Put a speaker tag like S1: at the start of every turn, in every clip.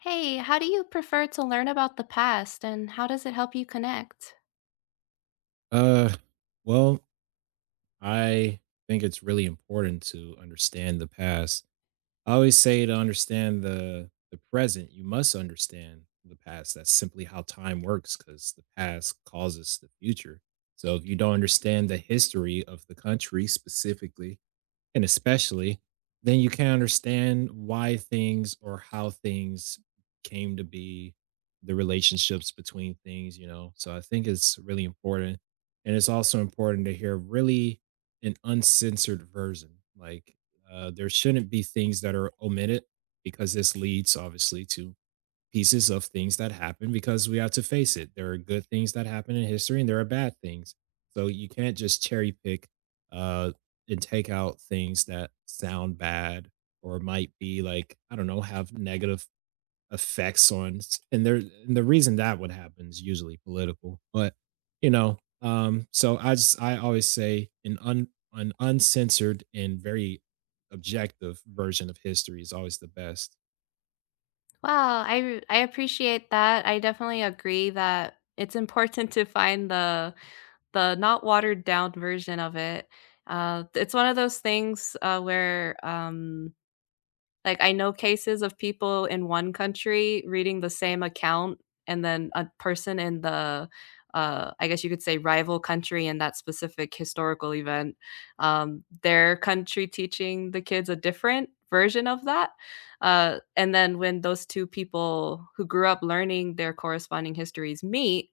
S1: Hey, how do you prefer to learn about the past and how does it help you connect?
S2: Uh, well, I think it's really important to understand the past. I always say to understand the present, you must understand the past. That's simply how time works because the past causes the future. So if you don't understand the history of the country specifically, and especially, then you can understand why things or how things came to be, the relationships between things. So I think it's really important. And it's also important to hear really an uncensored version. Like there shouldn't be things that are omitted because this leads obviously to pieces of things that happen because we have to face it. There are good things that happen in history and there are bad things. So you can't just cherry pick uh, and take out things that sound bad or might be like, I don't know, have negative effects on and there and the reason that would happen is usually political. But so I always say an uncensored and very objective version of history is always the best.
S1: Wow, I appreciate that. I definitely agree that it's important to find the not watered down version of it. It's one of those things where like, I know cases of people in one country reading the same account, and then a person in the, I guess you could say, rival country in that specific historical event, their country teaching the kids a different version of that. And then when those 2 people who grew up learning their corresponding histories meet,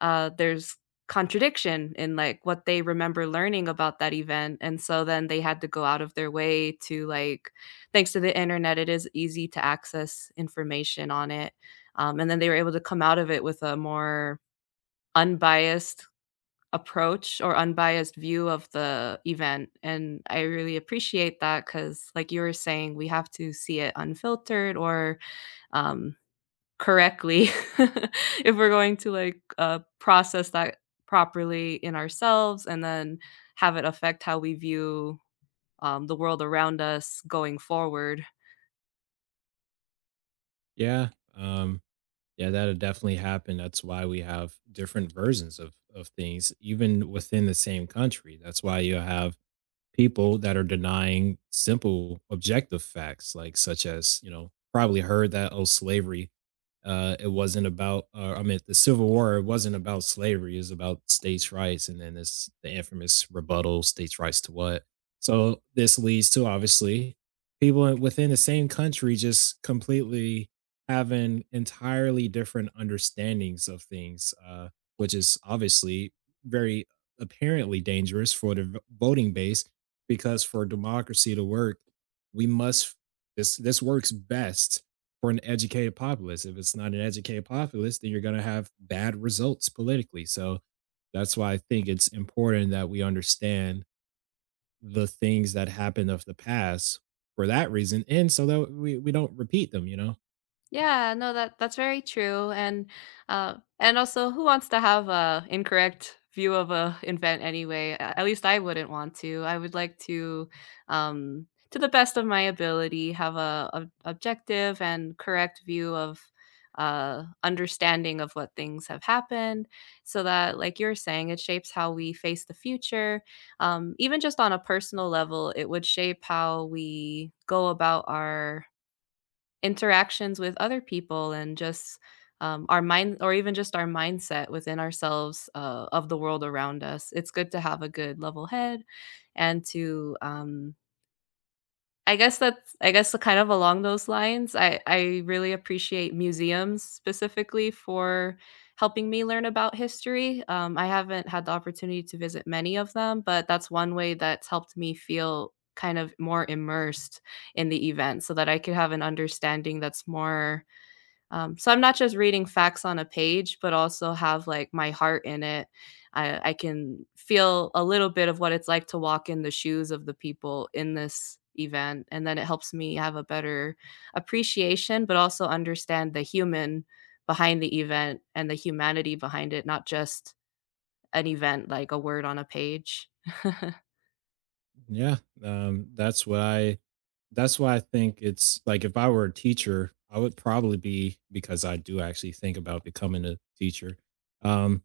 S1: there's contradiction in like what they remember learning about that event, and so then they had to go out of their way to like, thanks to the internet, it is easy to access information on it, and then they were able to come out of it with a more unbiased approach or unbiased view of the event. And I really appreciate that because, like you were saying, we have to see it unfiltered or um, correctly if we're going to, like, process that properly in ourselves and then have it affect how we view, the world around us going forward.
S2: Yeah. Um Yeah, that'll definitely happen. That's why we have different versions of things, even within the same country. That's why you have people that are denying simple objective facts, like such as, probably heard that, oh, slavery, it wasn't about, I mean, the Civil War, it wasn't about slavery, it was about states' rights. And then this, the infamous rebuttal, states' rights to what? So this leads to obviously people within the same country just completely having entirely different understandings of things, which is obviously very apparently dangerous for the voting base because for democracy to work, we must this this works best for an educated populace. If it's not an educated populace, then you're going to have bad results politically. So that's why I think it's important that we understand the things that happened of the past for that reason and so that we don't repeat them, you know.
S1: Yeah, no, that's very true, and also, who wants to have a incorrect view of a event anyway? At least I wouldn't want to. I would like to the best of my ability, have a, objective and correct view of understanding of what things have happened, so that, like you're saying, it shapes how we face the future. Um, even just on a personal level, it would shape how we go about our interactions with other people, and just our mind, or even just our mindset within ourselves, of the world around us. It's good to have a good level head and to um, I guess kind of along those lines, I really appreciate museums specifically for helping me learn about history. I haven't had the opportunity to visit many of them, but that's one way that's helped me feel kind of more immersed in the event, so that I could have an understanding that's more, so I'm not just reading facts on a page, but also have like my heart in it. I can feel a little bit of what it's like to walk in the shoes of the people in this event. And then it helps me have a better appreciation, but also understand the human behind the event, and the humanity behind it, not just an event like a word on a page.
S2: Yeah, um, that's what I that's why I think it's like if I were a teacher, I would probably be because I do actually think about becoming a teacher. Um,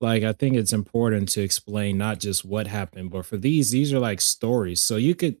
S2: like I think it's important to explain not just what happened, but for these are like stories. So you could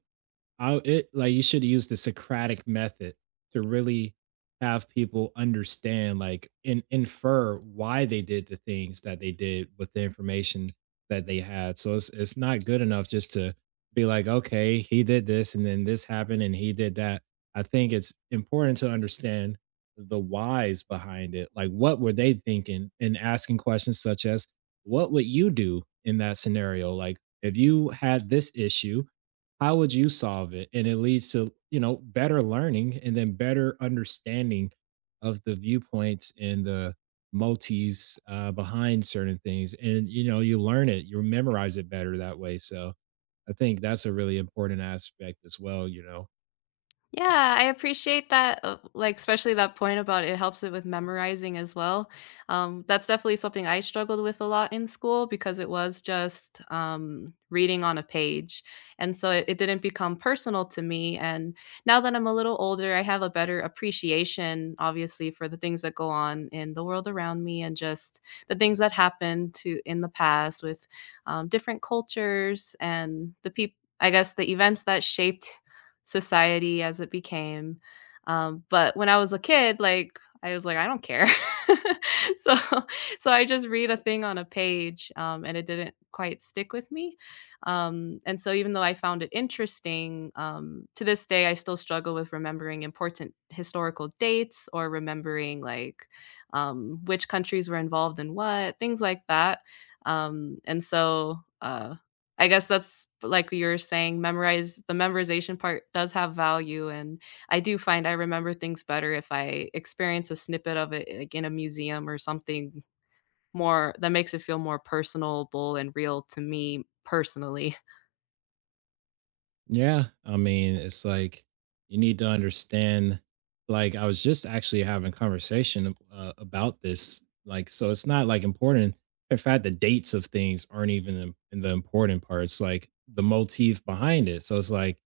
S2: I it like You should use the Socratic method to really have people understand, like, and infer why they did the things that they did with the information that they had. So it's not good enough just to be like, okay, he did this and then this happened and he did that. I think it's important to understand the whys behind it. Like what were they thinking and asking questions such as, what would you do in that scenario? Like if you had this issue, how would you solve it? And it leads to, better learning and then better understanding of the viewpoints and the motives behind certain things. And, you learn it, you memorize it better that way. So I think that's a really important aspect as well.
S1: Yeah, I appreciate that, like, especially that point about it helps it with memorizing as well. That's definitely something I struggled with a lot in school because it was just reading on a page. And so it didn't become personal to me. And now that I'm a little older, I have a better appreciation, obviously, for the things that go on in the world around me, and just the things that happened to in the past with different cultures and the people. I guess the events that shaped society as it became. But when I was a kid, like, I was like, "I don't care." So I just read a thing on a page, and it didn't quite stick with me. And so even though I found it interesting, to this day, I still struggle with remembering important historical dates or remembering, like, which countries were involved in what, things like that. And so, I guess that's like you were saying, memorize the memorization part does have value, and I do find I remember things better if I experience a snippet of it, like, in a museum or something more that makes it feel more personable and real to me personally.
S2: Yeah, I mean, it's like you need to understand. Like, I was just actually having conversation about this. Like, so it's not like important. In fact, the dates of things aren't even in the important parts. Like the motif behind it. So it's like,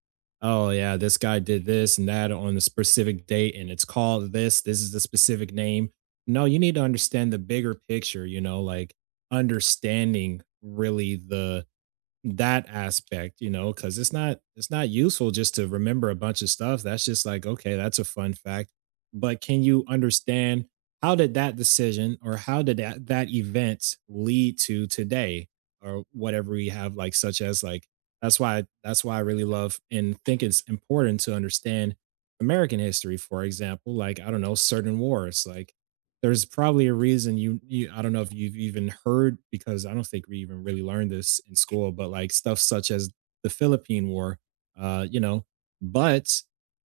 S2: oh yeah, this guy did this and that on the specific date, and it's called this. This is the specific name. No, you need to understand the bigger picture. You know, like understanding really the that aspect, you know, because it's not useful just to remember a bunch of stuff. That's just like, okay, that's a fun fact. But can you understand how did that decision or how did that event lead to today or whatever we have like such as like that's why I really love and think it's important to understand American history, for example, like I don't know, certain wars, like there's probably a reason you I don't know if you've even heard because I don't think we even really learned this in school, but like stuff such as the Philippine War, you know, but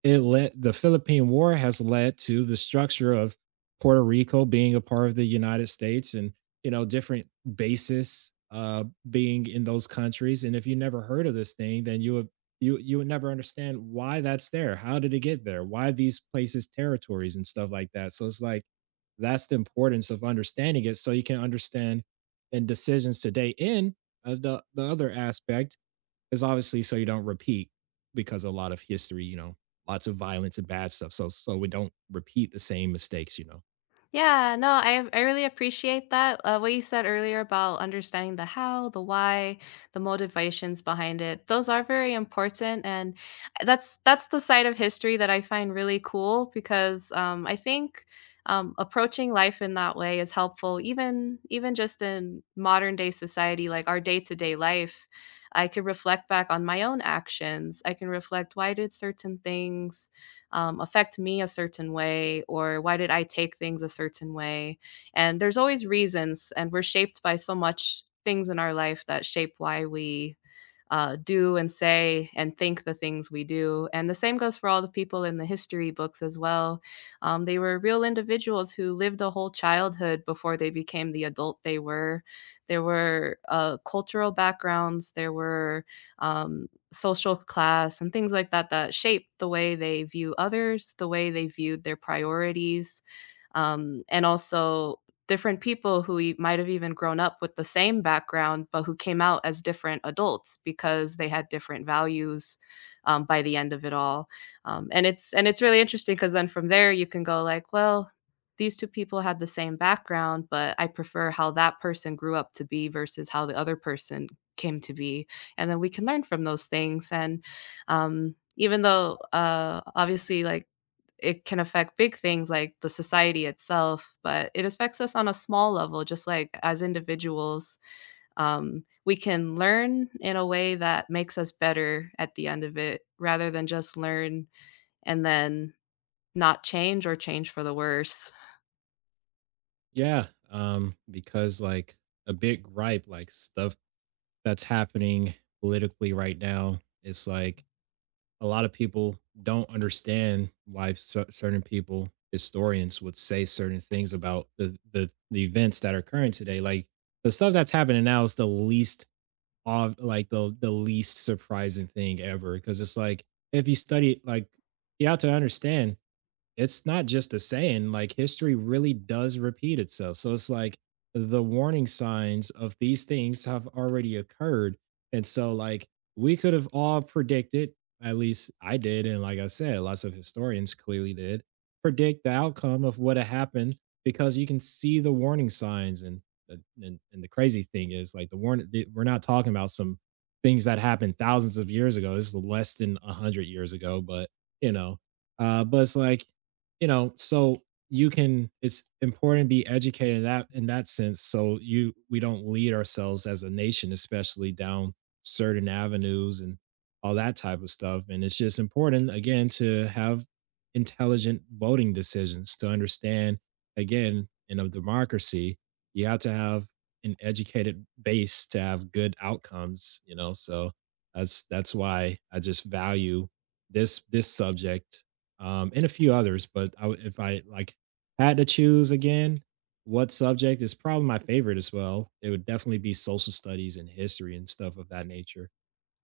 S2: it led the Philippine War has led to the structure of Puerto Rico being a part of the United States and you know different bases being in those countries. And if you never heard of this thing, then you would never understand why that's there. How did it get there? Why these places territories and stuff like that? So it's like that's the importance of understanding it so you can understand in decisions today. In the other aspect is obviously so you don't repeat because a lot of history, lots of violence and bad stuff. So, so we don't repeat the same mistakes, you know?
S1: Yeah, no, I really appreciate that. What you said earlier about understanding the how, the why, the motivations behind it. Those are very important, and that's the side of history that I find really cool because I think approaching life in that way is helpful, even just in modern day society, like our day to day life. I can reflect back on my own actions. I can reflect why did certain things affect me a certain way, or why did I take things a certain way. And there's always reasons, and we're shaped by so much things in our life that shape why we do and say and think the things we do. And the same goes for all the people in the history books as well. They were real individuals who lived a whole childhood before they became the adult they were. There were cultural backgrounds, there were social class, and things like that that shaped the way they view others, the way they viewed their priorities. And also different people who might have even grown up with the same background, but who came out as different adults because they had different values, by the end of it all. And it's really interesting because then from there you can go, like, well, these two people had the same background, but I prefer how that person grew up to be versus how the other person came to be, and then we can learn from those things. And even though obviously, like, it can affect big things like the society itself, but it affects us on a small level, just like as individuals. We can learn in a way that makes us better at the end of it, rather than just learn and then not change or change for the worse.
S2: Yeah. Because like a big gripe, like stuff that's happening politically right now, it's like a lot of people don't understand why certain people, historians, would say certain things about the events that are current today. Like the stuff that's happening now is the least of like the least surprising thing ever because it's like if you study it, like you have to understand it's not just a saying, like, history really does repeat itself. So it's like the warning signs of these things have already occurred. And so, like, we could have all predicted, at least I did. And like I said, lots of historians clearly did predict the outcome of what had happened because you can see the warning signs. And, the crazy thing is, like, the warning, we're not talking about some things that happened thousands of years ago. This is less than a hundred years ago, but you know, but it's like so you can it's important to be educated in that sense so you we don't lead ourselves as a nation especially down certain avenues and all that type of stuff and it's just important again to have intelligent voting decisions to understand again in a democracy you have to have an educated base to have good outcomes you know so that's why I just value this subject and a few others. But if I like had to choose again, what subject is probably my favorite as well? It would definitely be social studies and history and stuff of that nature.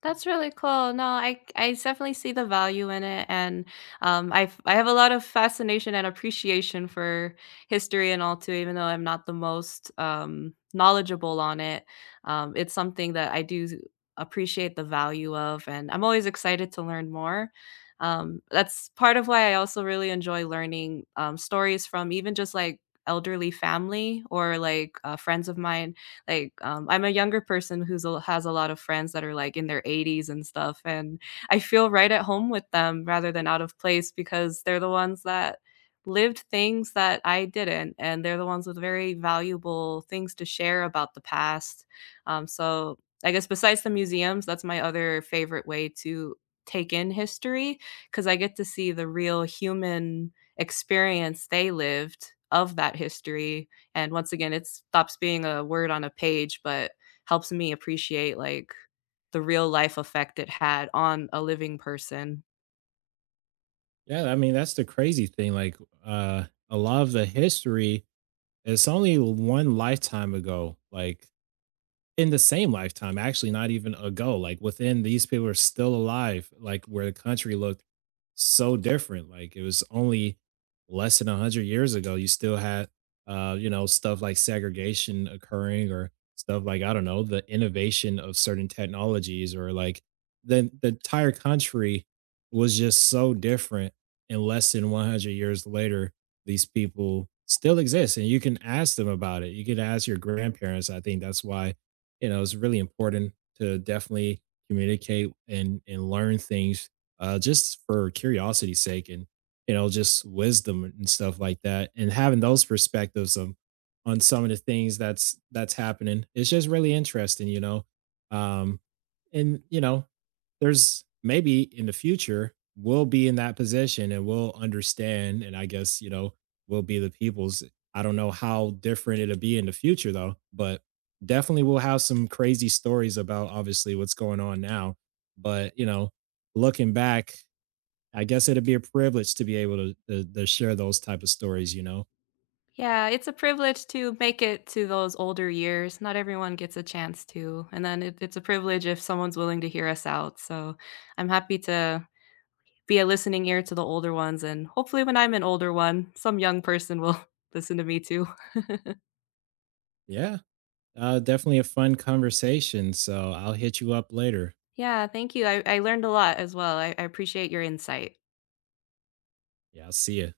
S1: That's really cool. No, I definitely see the value in it, and um, I have a lot of fascination and appreciation for history and all too. Even though I'm not the most knowledgeable on it, it's something that I do appreciate the value of, and I'm always excited to learn more. That's part of why I also really enjoy learning stories from even just like elderly family or like friends of mine like, I'm a younger person who's a has a lot of friends that are, like, in their 80s and stuff, and I feel right at home with them rather than out of place because they're the ones that lived things that I didn't, and they're the ones with very valuable things to share about the past. So I guess besides the museums, that's my other favorite way to take in history, because I get to see the real human experience they lived of that history, and once again, it stops being a word on a page, but helps me appreciate, like, the real life effect it had on a living person.
S2: Yeah, I mean that's the crazy thing. Like uh, a lot of the history, it's only one lifetime ago. Like in the same lifetime, actually, not even ago. Like within these people are still alive, like where the country looked so different. Like it was only less than a hundred years ago. You still had, you know, stuff like segregation occurring, or stuff like I don't know, the innovation of certain technologies, or like the entire country was just so different. And less than 100 years later, these people still exist, and you can ask them about it. You can ask your grandparents. I think that's why it's really important to definitely communicate and learn things just for curiosity's sake and just wisdom and stuff like that and having those perspectives of on some of the things that's happening it's just really interesting you know um and you know there's maybe in the future we'll be in that position and we'll understand and I guess we'll be the people's I don't know how different it'll be in the future though but definitely we'll have some crazy stories about obviously what's going on now. But looking back, I guess it'd be a privilege to be able to share those type of stories.
S1: Yeah, it's a privilege to make it to those older years. Not everyone gets a chance to. And then it's a privilege if someone's willing to hear us out. So I'm happy to be a listening ear to the older ones. And hopefully, when I'm an older one, some young person will listen to me too.
S2: Yeah, definitely a fun conversation. So I'll hit you up later.
S1: Yeah, thank you. I learned a lot as well. I appreciate your insight.
S2: Yeah, I'll see you.